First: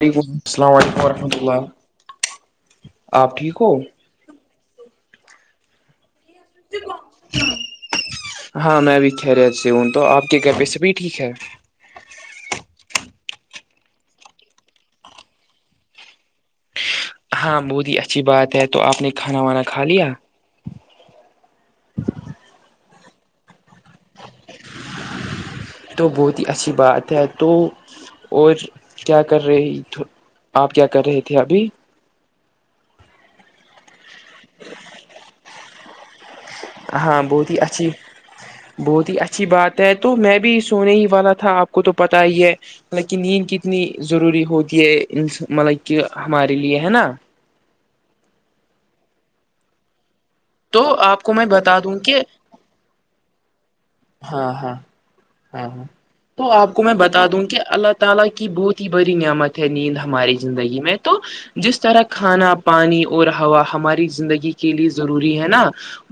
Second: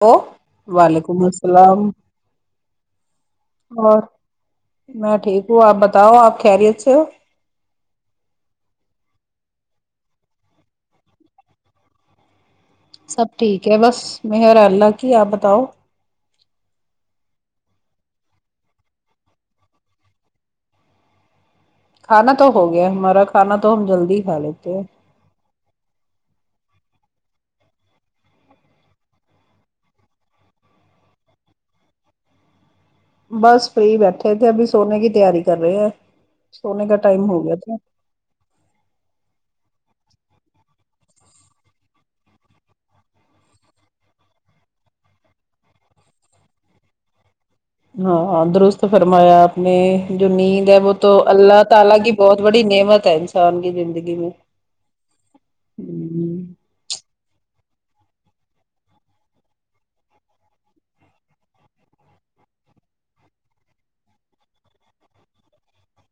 ہو وعلیکم السلام علیکم وعلیکم ورحمۃ اللہ السلام آپ ٹھیک ہو اور میں ٹھیک ہوں آپ بتاؤ آپ تو خیریت سے کو ہو [unintelligible] ہاں میں بھی خیریت سے ہوں تو آپ کے گھر پے سبھی ٹھیک ہے سب ٹھیک ہے بس مہر اللہ کی آپ بتاؤ ہاں بودی اچھی بات ہے تو آپ نے کھانا وانا کھا لیا کھانا تو ہو گیا ہمارا کھانا تو ہم جلدی ہی کھا لیتے ہیں تو بہت ہی اچھی بات ہے تو اور کیا کر رہے تھو آپ کیا کر رہے تھے ابھی بس فری بیٹھے تھے ابھی سونے کی تیاری کر رہے ہیں سونے کا ہاں ٹائم ہو بہت گیا ہی تھا اچھی بہت ہی اچھی بات ہے تو میں بھی سونے ہی والا تھا آپ کو تو پتا ہی ہے ملب کہ نیند کتنی ضروری ہوتی ہے ملب کہ ہمارے لیے ہے نا ہاں درست فرمایا آپ نے جو نیند ہے وہ تو آپ کو میں اللہ بتا دوں تعالی کی کہ بہت بڑی نعمت ہے انسان کی زندگی میں ہاں ہاں ہاں ہاں ہ تو آپ کو میں بتا دوں کہ اللہ تعالی کی بہت ہی بڑی نعمت ہے نیند ہماری زندگی میں تو جس طرح کھانا پانی اور ہوا ہماری زندگی کے لیے ضروری ہے نا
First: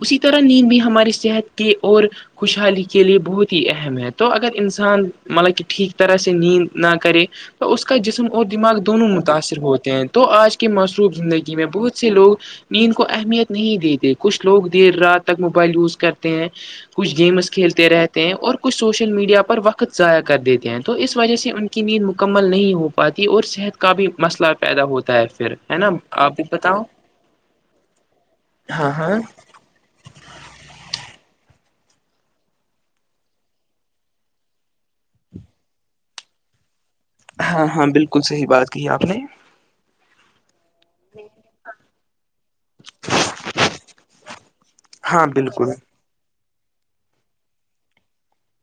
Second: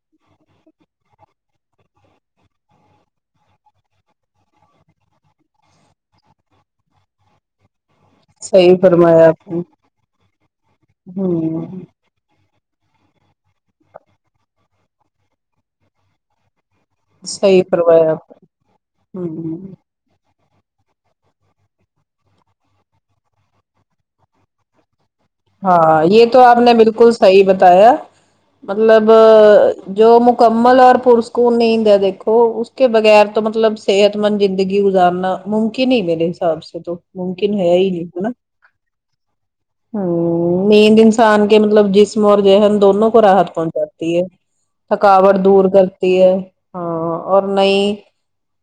اسی طرح نیند بھی ہماری صحت کے اور خوشحالی کے لیے بہت ہی اہم ہے تو اگر انسان مطلب کہ ٹھیک طرح سے نیند نہ کرے تو اس کا جسم اور صحیح دماغ دونوں فرمایا آپ نے متاثر ہوتے ہیں تو آج کے معصروف زندگی میں ہ بہت سے لوگ نیند کو اہمیت نہیں دیتے کچھ لوگ دیر رات تک موبائل یوز کرتے ہیں کچھ گیمس صحیح کھیلتے فرمایا رہتے آپ ہیں اور کچھ سوشل میڈیا نے پر ہ وقت ضائع کر دیتے ہیں تو اس وجہ سے ان کی نیند مکمل نہیں ہو پاتی اور صحت کا بھی مسئلہ پیدا ہوتا ہے پھر ہے نا ہاں یہ تو بھی آپ نے بتاؤ بالکل صحیح بتایا ہاں مطلب ہاں جو مکمل اور پرسکون نیند ہے دیکھو اس کے بغیر تو مطلب صحت مند زندگی گزارنا ممکن ہی میرے حساب سے تو ممکن ہاں ہے ہاں ہی نہیں بالکل ہے نا صحیح بات کہی آپ نے ہ نیند انسان کے مطلب جسم اور ذہن دونوں کو راحت پہنچاتی ہے ہاں تھکاوٹ دور بالکل کر تی ہے ہاں اور نئی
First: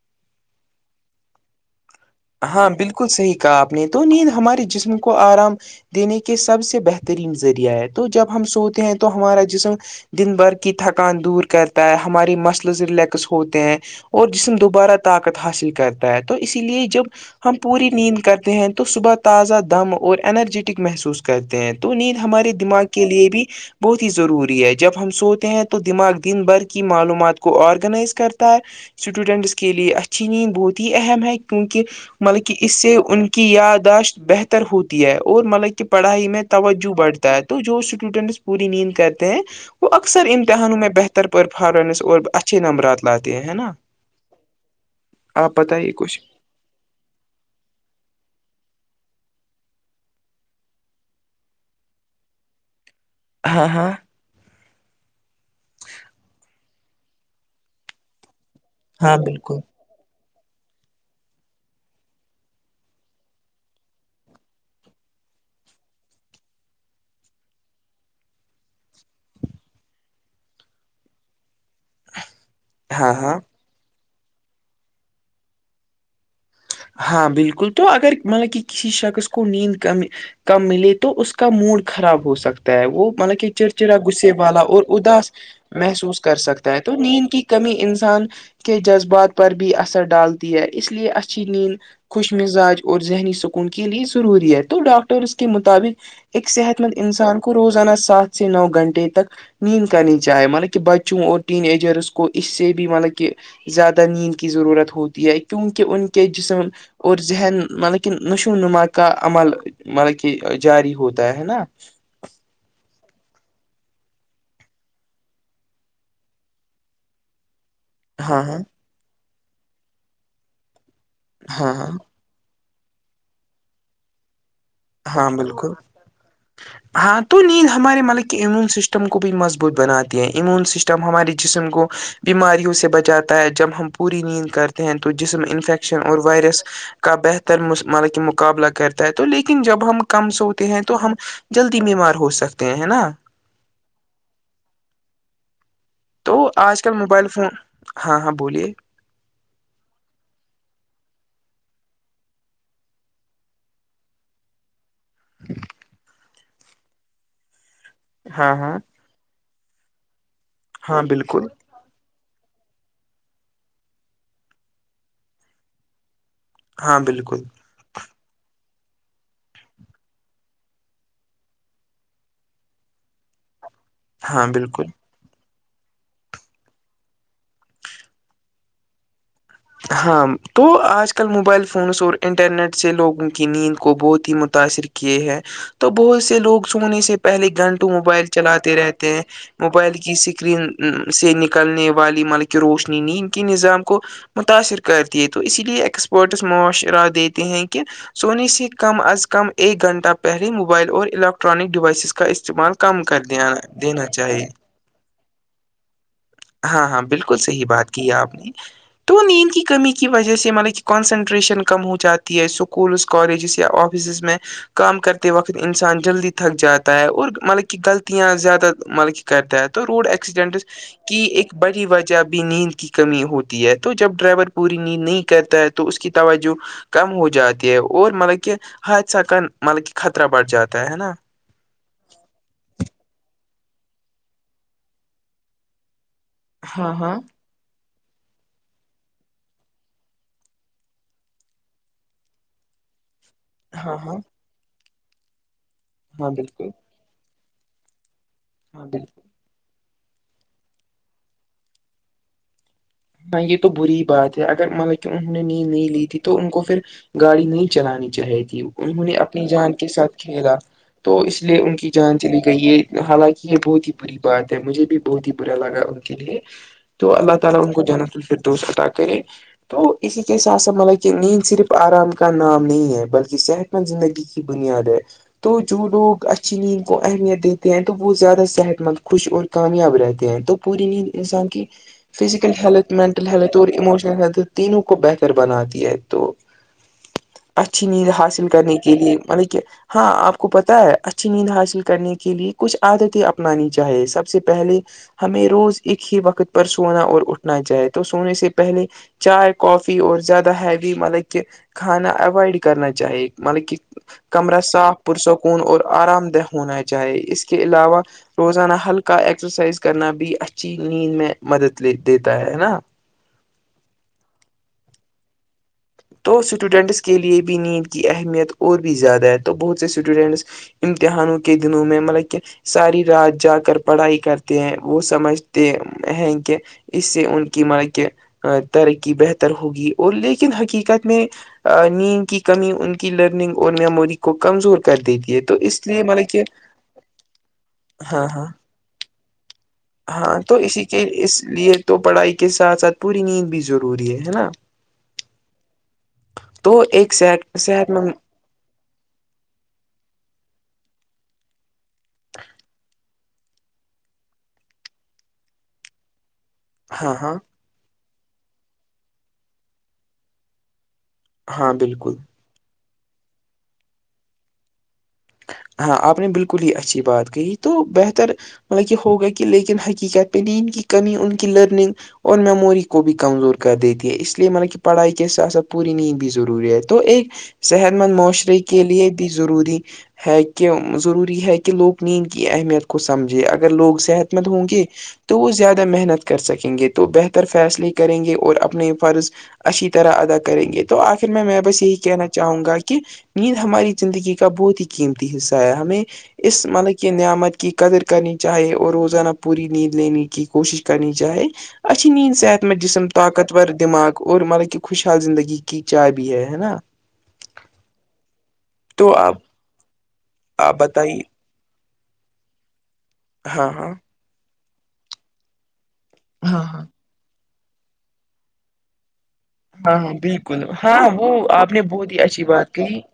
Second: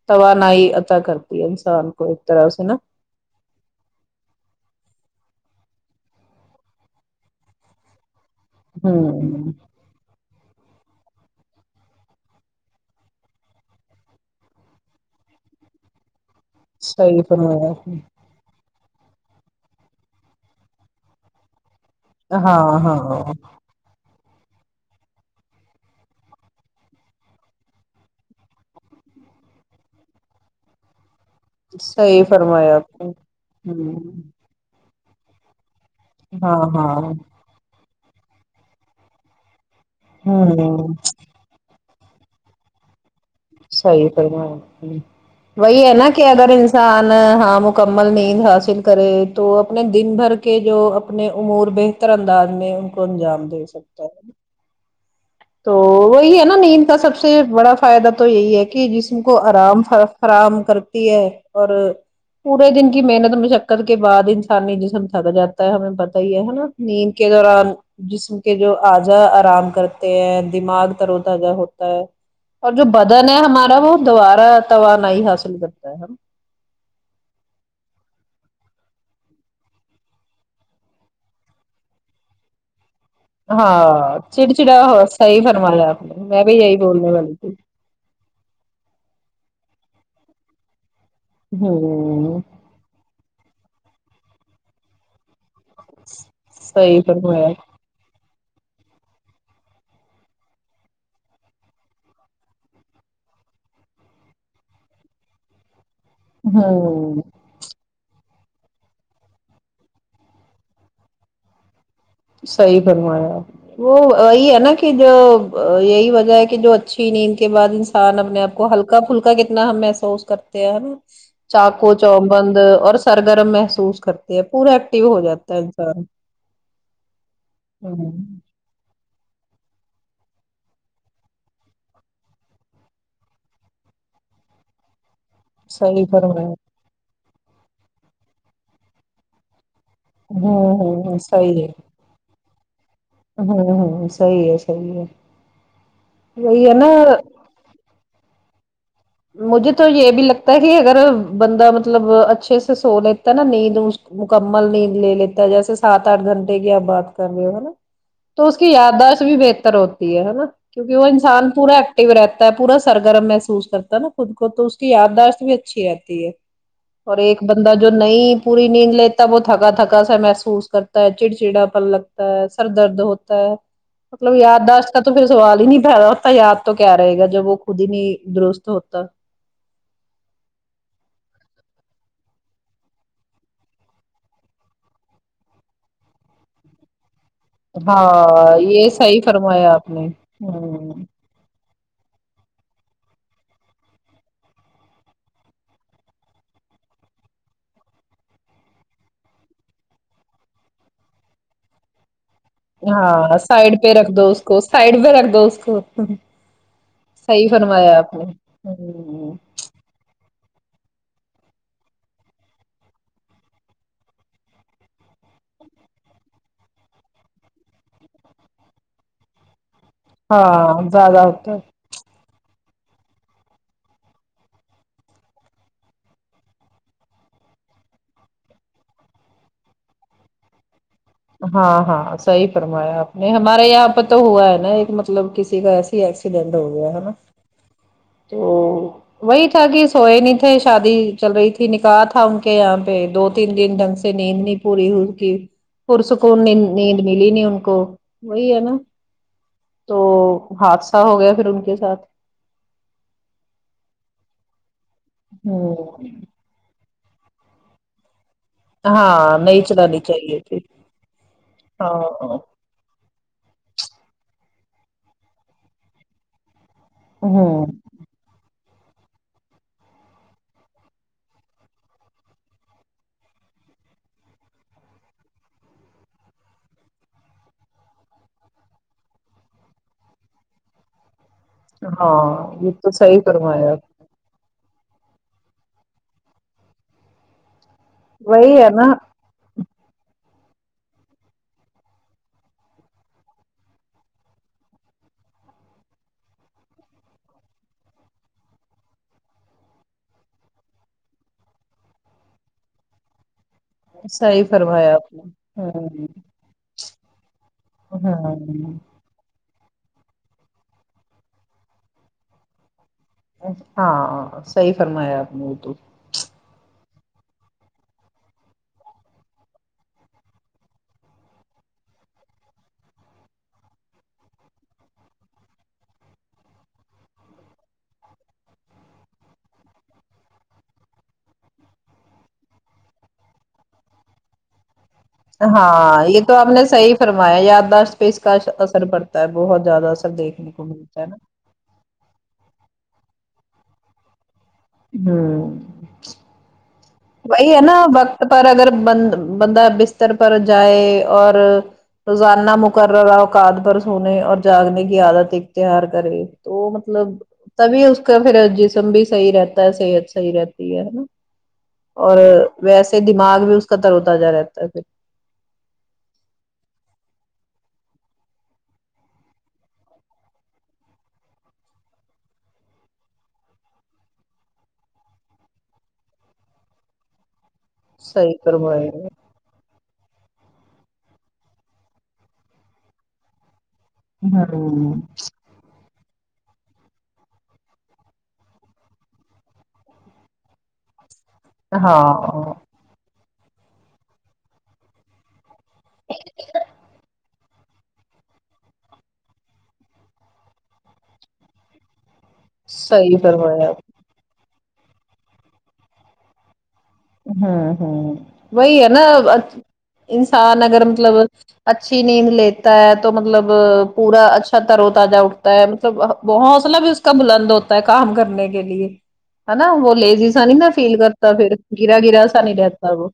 توانائی عطا کرتی ہے انسان کو طرح سے ہاں نا بل کل صحیح کہا آپ نے تو نیند ہمارے جسم کو آرام دینے کے سب سے بہترین ذریعہ ہے تو جب ہم سوتے ہیں تو ہمارا ہوں جسم دن بھر کی تھکان دور کرتا ہے ہماریے مسلز ریلیکس ہوتے ہیں اور جسم دوبارہ طاقت حاصل کرتا ہے تو اسی لیے جب صحیح ہم فرمایا پوری آپ نے نیند کرتے ہیں تو صبح تازہ دم اور انرجیٹک محسوس کرتے ہیں تو نیند ہمارے ہاں دماغ کے ہاں لیے بھی بہت ہی ضروری ہے جب ہم سوتے ہیں تو دماغ دن بھر کی معلومات کو آرگنائز کرتا ہے اسٹوڈینٹس کے لیے اچھی نیند بہت ہی اہم ہے کیونکہ صحیح مطلب کہ اس فرمایا سے آپ نے ان کی ہوں یاداشت بہ بہتر ہوتی ہے اور مطلب کہ پڑھائی میں ہاں توجہ ہاں بڑھتا ہے تو جو اسٹوڈنٹس پوری نیند کرتے ہیں وہ اکثر امتحانوں میں ہوں بہتر کر پررفارمنس اور اچھے نمبرات لاتے ہیں ہے نا صحیح فرمایا آپ نے آپ وہی بتائیے ہے نا کچھ کہ اگر ان انسان ہاں مکمل نیند حاصل کرے تو اپنے دن بھر کے جو اپنے امور میں بہتر انداز میں ان کو انجام دے ہاں ہاں سکتا ہے تو وہی ہے نا نیند کا سب سے بڑا فائدہ تو یہی ہے کہ ہاں جسم کو بالکل آرام فر فراہم کرتی ہے اور پورے دن کی محنت مشقت کے بعد انسانی جسم تھک جاتا ہے ہمیں پتہ ہی ہے نا نیند کے دوران جسم کے جو آجا آرام کر کرتے ہیں دماغ ترو تازہ ہوتا ہے اور جو ہاں بدن ہاں ہے ہمارا ا وہ دوبارہ توانائی حاصل کرتا ہ ہےا ہاں بالکل تو اگر مطلب کہ کسی شخص کو نیند کم ہے کم ملے تو اس کا موڈ خراب ہو سکتا ہے وہ ملک چڈ چھیڑا ہاں غصے والا چڑچڑا اور ہو اداس صحیح فرمایا آپ نے محسوس کر میں بھی سکتا یہی ہے تو بولنے نیند والی کی تھی کمی انسان کے جذبات پر بھی اثر ڈالتی ہے اس لیے اچھی نیند خوش ہ مزاج اور ذہنی سکون کے لیے ضروری ہے تو ڈاکٹر اس کے مطابق ایک صحت مند صحیح انسان فرمایا کو روزانہ سات سے نو گھنٹے تک نیند کرنی چاہے ملک کہ بچوں اور ٹین ایجرس کو اس سے بھی ملک کہ زیادہ نیند کی ضرورت ہوتی ہے کیونکہ ان کے جسم ہوں اور ذہن ملک نشو نما کا عمل ملک کہ جاری ہوتا ہے نا صحیح فرمایا وہ یہی ہے نا کہ جو یہی وجہ ہے کہ جو اچھی نیند کے بعد ان ہا نہ اپنے ہاں آپ ہاں کو ہلکا پھلکا کتنا ہم محسوس کرتے ہیں نا ہاں ہاں چاقو چ بند اور سرگرم محسوس کرتے ہیں پورا ایکٹو ہو ہاں جاتا ہے بالکل انسان ہاں تو نیند ہمارے ہوں ملک کے امیون سسٹم تم کو بھی مضبوط بناتی ہیں ایمیون سسٹم ہمارے جسم کو بیماریوں سے بچاتا ہے جب ہم پوری نیند کر ہیں تو جسم انفیکشن صحیح اور فرمایا وائرس کا بہتر مقابلہ کرتا ہے تو لی لیکن جب ہم کم سوتے ہوں ہیں تو ہم ہوں صحیح ہے جلدی بیمار ہو سکتے ہیں ہے نا ہوں ہوں صحیح ہے صحیح ہے تو وہی ہے آج نا کل موبائل فون ہاں ہاں بولیے مجھے تو یہ بھی لگتا ہے کہ اگر بندہ مطلب اچھے سے سو لیتا ہے نا نیند مکمل نیند لے لیتا جیسے سات آٹھ گھنٹے کی آپ بات کر رہے ہو نا تو ہاں اس کی ہاں یاداشت بھی بہتر ہوتی ہے نا کیونکہ ہاں وہ بالکل انسان پورا و رہتا ہے پورا سرگرم محسوس کرتا ہے نا خود کو تو اس کی یاداشت بھی اچھی رہتی ہے ہاں اور ایک بالکل بندہ جو نہیں پوری نیند لیتا وہ تھکا تھکا سا محسوس کرتا ہے چڑچڑا پل لگتا ہے سر درد ہوتا ہا مطلب ہاں بالکل یاداشت کا تو پھر سوال ہی نہیں پیدا اتا یاد تو کیا رہے گا جب وہ خود ہی نہیں درست ہوتا ہاں تو آج کل موبائل فونس اور انٹرنیٹ سے لوگوں کی نیند کو بہت ہی متاثر کیے ہیں تو بہت سے لوگ سونے سے پہلے گھنٹوں موبائل ہاں چلاتے یہ رہتے صحیح ہیں فرمایا آپ موبائل نے کی سکرین ہ سے نکلنے والی ملک کی روشنی نیند کی نظام کو متاثر کرتی ہے تو اسی لیے ایکسپرٹس معاشرہ دیتے ہیں کہ سونی سے کم از کم ایک گھنٹہ پہلے موبائل اور الیکٹرانک ڈیوائسز اس کا استعمال کم کر ہاں دیا سائڈ پہ دینا رکھ دو اس چاہیے کو سائڈ پہ رکھ دو اس کو ہاں ہاں بالکل صحیح بات کی آپ نے تو نیند کی کمی کی وجہ سے یہ مطلب کہ کنسنٹریشن کم ہو جاتی ہے اسکولز کالجز یا آفسز میں کام کرتے وقت انسان جلدی تھک جاتا ہے اور ملک کہ غلطیاں زیادہ ملک کرتا ہے تو روڈ ایکسیڈنٹس ہاں کی زیادہ ہوتا ایک ہے بڑی وجہ بھی نیند کی کمی ہوتی ہے تو جب ڈرائیور پوری نیند نہیں کرتا ہے تو اس کی توجہ کم ہو جاتی ہے اور ملک کہ حادثہ کا ملک کہ خطرہ بڑھ جاتا ہے نا ہاں ہاں صحیح فرمایا آپ نے ہمارے یہاں پہ تو ہوا ہے نا ایک مطلب کسی کا ایسا ایکسیڈینٹ ہو گیا ہاں ہے نا ہاں تو وہی تھا کہ سوئے نہیں تھے شادی چل رہی تھی نکاح تھا ان کے یہاں پہ دو تین دن ڈھنگ ہاں سے ہاں نیند نہیں پوری ہو اس کی ہاں پرسکون نے بالکل نیند ملی نہیں ان کو وہی ہے نا ہاں بالکل تو حادثہ ہو گیا پھر ان کے ساتھ ہاں یہ تو بری بات ہے اگرملک کہ انہوں نے نیند ہ نہیں لی تھی تو ان کو پھر گاڑی نہیں چلانی چاہے تھی انہوں نے ہاں اپنی نہیں جان کے چلانی ساتھ چاہیے کھیلا تھی تو اس لیے ان کی جان ہاں چلی گئی ہے حالانکہ یہ بہت ہی بری بات ہے مجھے بھی بہت ہی برا لگا ان کے لیے تو اللہ تعالی ہ ان کو جنت الفردوس عطا کرے تو اسی کے ساتھ سا مطلب کہ نیند صرف آرام کا نام نہیں ہے بلکہ صحت مند زندگی کی بنیاد ہے تو جو لوگ اچھی نیند کو اہمیت دیتے ہیں تو وہ زیادہ صحت مند خوش اور کامیاب رہتے ہیں تو پوری نیند انسان کی ہاں یہ تو سحی فرما یا صحت تینوں کو بہتر بناتی ہے تو اچھی نیند حاصل وہی ہے کرنے نا کے لیے مطلب کہ ہاں آپ کو پتا ہے اچھی نیند حاصل کرنے کے لیے کچھ عادتیں اپنانی چاہیے سب سے پہلے ہمیں روز ایک ہی وقت پر سونا اور اٹھ نہ چاہائے تو سونے سے پہلے چائے کافی اور زیادہ ہیوی مطلب کہ کھانا اوائڈ کرنا چاہ ہے مطلب کی صحیح کمرہ صاف فرمایا آپ نے پرسکون اور آرام دہ ہونا چاہیے اس کے علاوہ ہ ہ روزانہ ہلکا کا ایکسرسائز کرنا بھی اچھی نیند میں مدد لے دیتا ہے ہے نا ہاں سہی فرمایا آپ نے تو تو اسٹوڈنٹس کے لیے بھی نیند کی اہمیت اور بھی زیادہ ہے تو بہت سے اسٹوڈنٹس امتحانوں کے دنوں میں مطلب کہ ساری رات جا کر پڑھائی کرتے ہیں وہ سمجھتے ہیں کہ اس سے ان کی ما کہ ترقی بہتر ہوگی اور لیکن حقیق قت میں نیند کی کمی ان کی لرننگ اور میموری کو کمزور کر دیتی ہے تو اس لیے ہاں یہ مطلب تو کہ آپ نے صحی فرمایا یاداشت پہ اس ہاں کا ہاں اثر پڑتا ہے بہت زیادہ اثر ہاں دیکھنے تو کو اسی کے ملتا ہے نا اس لیے تو پڑھائی کے ساتھ ساتھ پوری نیند بھی ضروری ہے ہے نا ہمم تو ایک وہی صحت ہے نا صحت مند وقت پر اگر بند بندہ بستر پر جائے اور روزانہ مقررہ اوقات پر سنے اور جاگنے کی عادت اختیار کرے تو ہاں مطلب ہاں تبھی اس کا پھر جسم بھی صحیح رہتا ہے صحت صحیح رہتی ہے ہاں بالکل اور ویسے دماغ بھی اس کا تروتا جا رہتا ہے پھر ہاں آپ نے بالکل ہی اچھی بات کہی تو بہتر مطلب کی ہوگا کی لیکن حقیقت میں نیند کی کمی ان کی لرننگ اور میموری کو بھی کمزور کر دیتی ہے اس لیے مطلب کی پڑھائی کے س سب پوری نیند بھی ضروری ہے تو ایک صحت مند صحیح معاشرے کے فرمائے لیے بھی ضروری ہے کیو ضروری ہے کے لوگ نیند کی اہمیت کو سمجھے اگر لوگ صحت مند ہوں گے تو وہ زیادہ محنت کر کر سکیں گے تو بہتر فیصلے کریں گے اور اپنے فرض اچھی طرح ادا کریں گے تو تو آخر میں میں بس یہی کہنا ہاں چاہوں گا کی نیند ہماری زندگی کا بہت ہی قیمتی حصہ ہے ہمیں اس مطلب کی نعمت کی قدر کرنی چاہے اور روزانہ پوری نیند لینے کی کوشش کرنی چاہے اچھی نیند صحت میں جسم صحیح طاقتور فرمایا دماغ اور مطلب کہضی خوشحال زندگی کی چابی ہے ہے نا ہمم ہمم وہی ہے نا تو آپ انسان آپ اگر مطلب بتائیے اچھی نیند لیتا ہے تو مطلب ہاں ہاں پورا اچھا ترو تازہ اٹھتا ہوتا ہے مطلب ہاں حوصلہ ہاں بھی اس کا بلند ہوتا ہے کام کرنے کے لیے ہے نا وہ ہاں ہاں لیزی سا نہیں بالکل نا فیل ہاں وہ کرتا پھر آپ نے گرا بہت ہی گرا سا اچھی نہیں بات رہتا کہی وہ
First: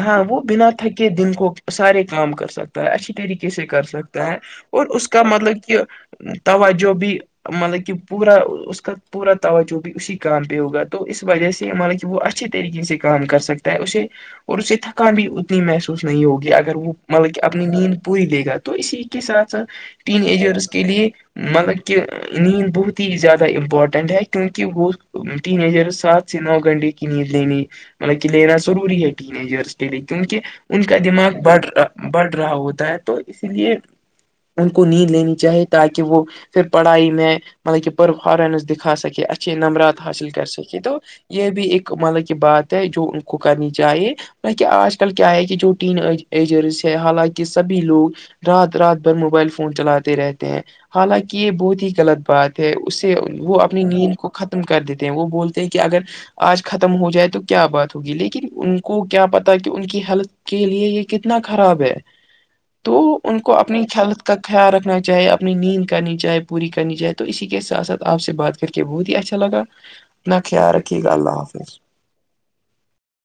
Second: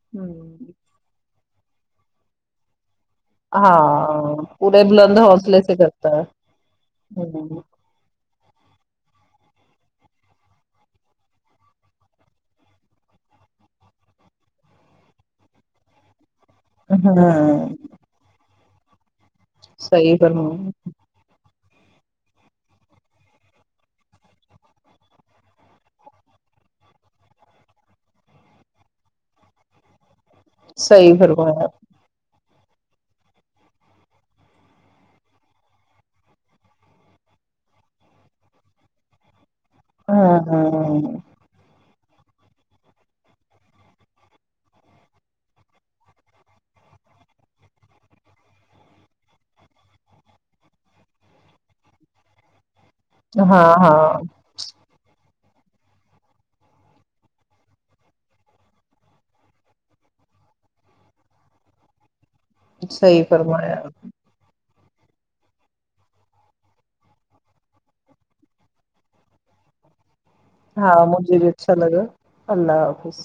ہاں وہ آمم بنا تھکے دن کو سارے کام کر سکتے تا اچھی طریقے سے کر سکتا ہے ہاں پورے اور اس بلند کا مطلب حوصلے سے کہ کرتا توجو بھی ہے مطلب کی پورا اس کا پورا توجو بھی اسی کا کام پے ہوگا تو اس وجہ سے مطلب کی وہ اچھے طریقے سے کام کر سکتا ہے اسے اور اسے تھکان بھی اتنی محسوس نہیں ہوگی اگ مطلب کی ہاں اپنی نیند پوری دے گا تو اسی کے ساتھ ساتھ صحیح تین ایجرس فرمایا کے لیے مطلب کہ نیند بہت ہی زیادہ امپارٹنٹ ہے کیونکی وہ ٹین ایجر سات سے نو گنڈے کی نیند لے نی مطلب کی لینا ضروری ہے ٹین ایجرس کے لیے کیونکے ان کا صحیح دماغ فرمایا بڑھ بڑھ رہا ہوتا ہے تو اسی لیے ان کو نیند لینی چاہیے تاکی وہ پھر پڑھائی میں مطلب کی پرفارمنس دکھا سکے اچھے نمبرات حاصل ہاں کر سکے تو ہاں یے بھی ایک مطلب کی بات ہے جو ان کو کرنی چاہیے کہ آج کل کیا ہے کی جوین ایجرس ہے حالانکہ سبھی لوگ رات رات بھر موبائل فون چلاتے رہتے ہیں حالانکی یے بہت ہی غلط بات اس سے وہ ہاں اپنی نیند ہاں کو ختم کر دیتے ہیں وہ بولتے ہیں کی اگر آج ختم ہو جائے تو کیا بات ہوگی لیکن ان کو کیا پتا کی ان کی ہیلت کے لیے یے کتنا خراب ہے تو صحیح ان کو فرمایا اپنی آپ نے۔ چل کا خیال رکھنا چاہے اپنی نیند کرنی چاہے پوری کرنی چاہے تو اسی کے ساتھ ساتھ آپ سے بات کر کے بہت ہی اچھا لگا اپنا خیال ہاں رکھیے گا مجھے اللہ بھی حافظ اچھا لگا اللہ حافظ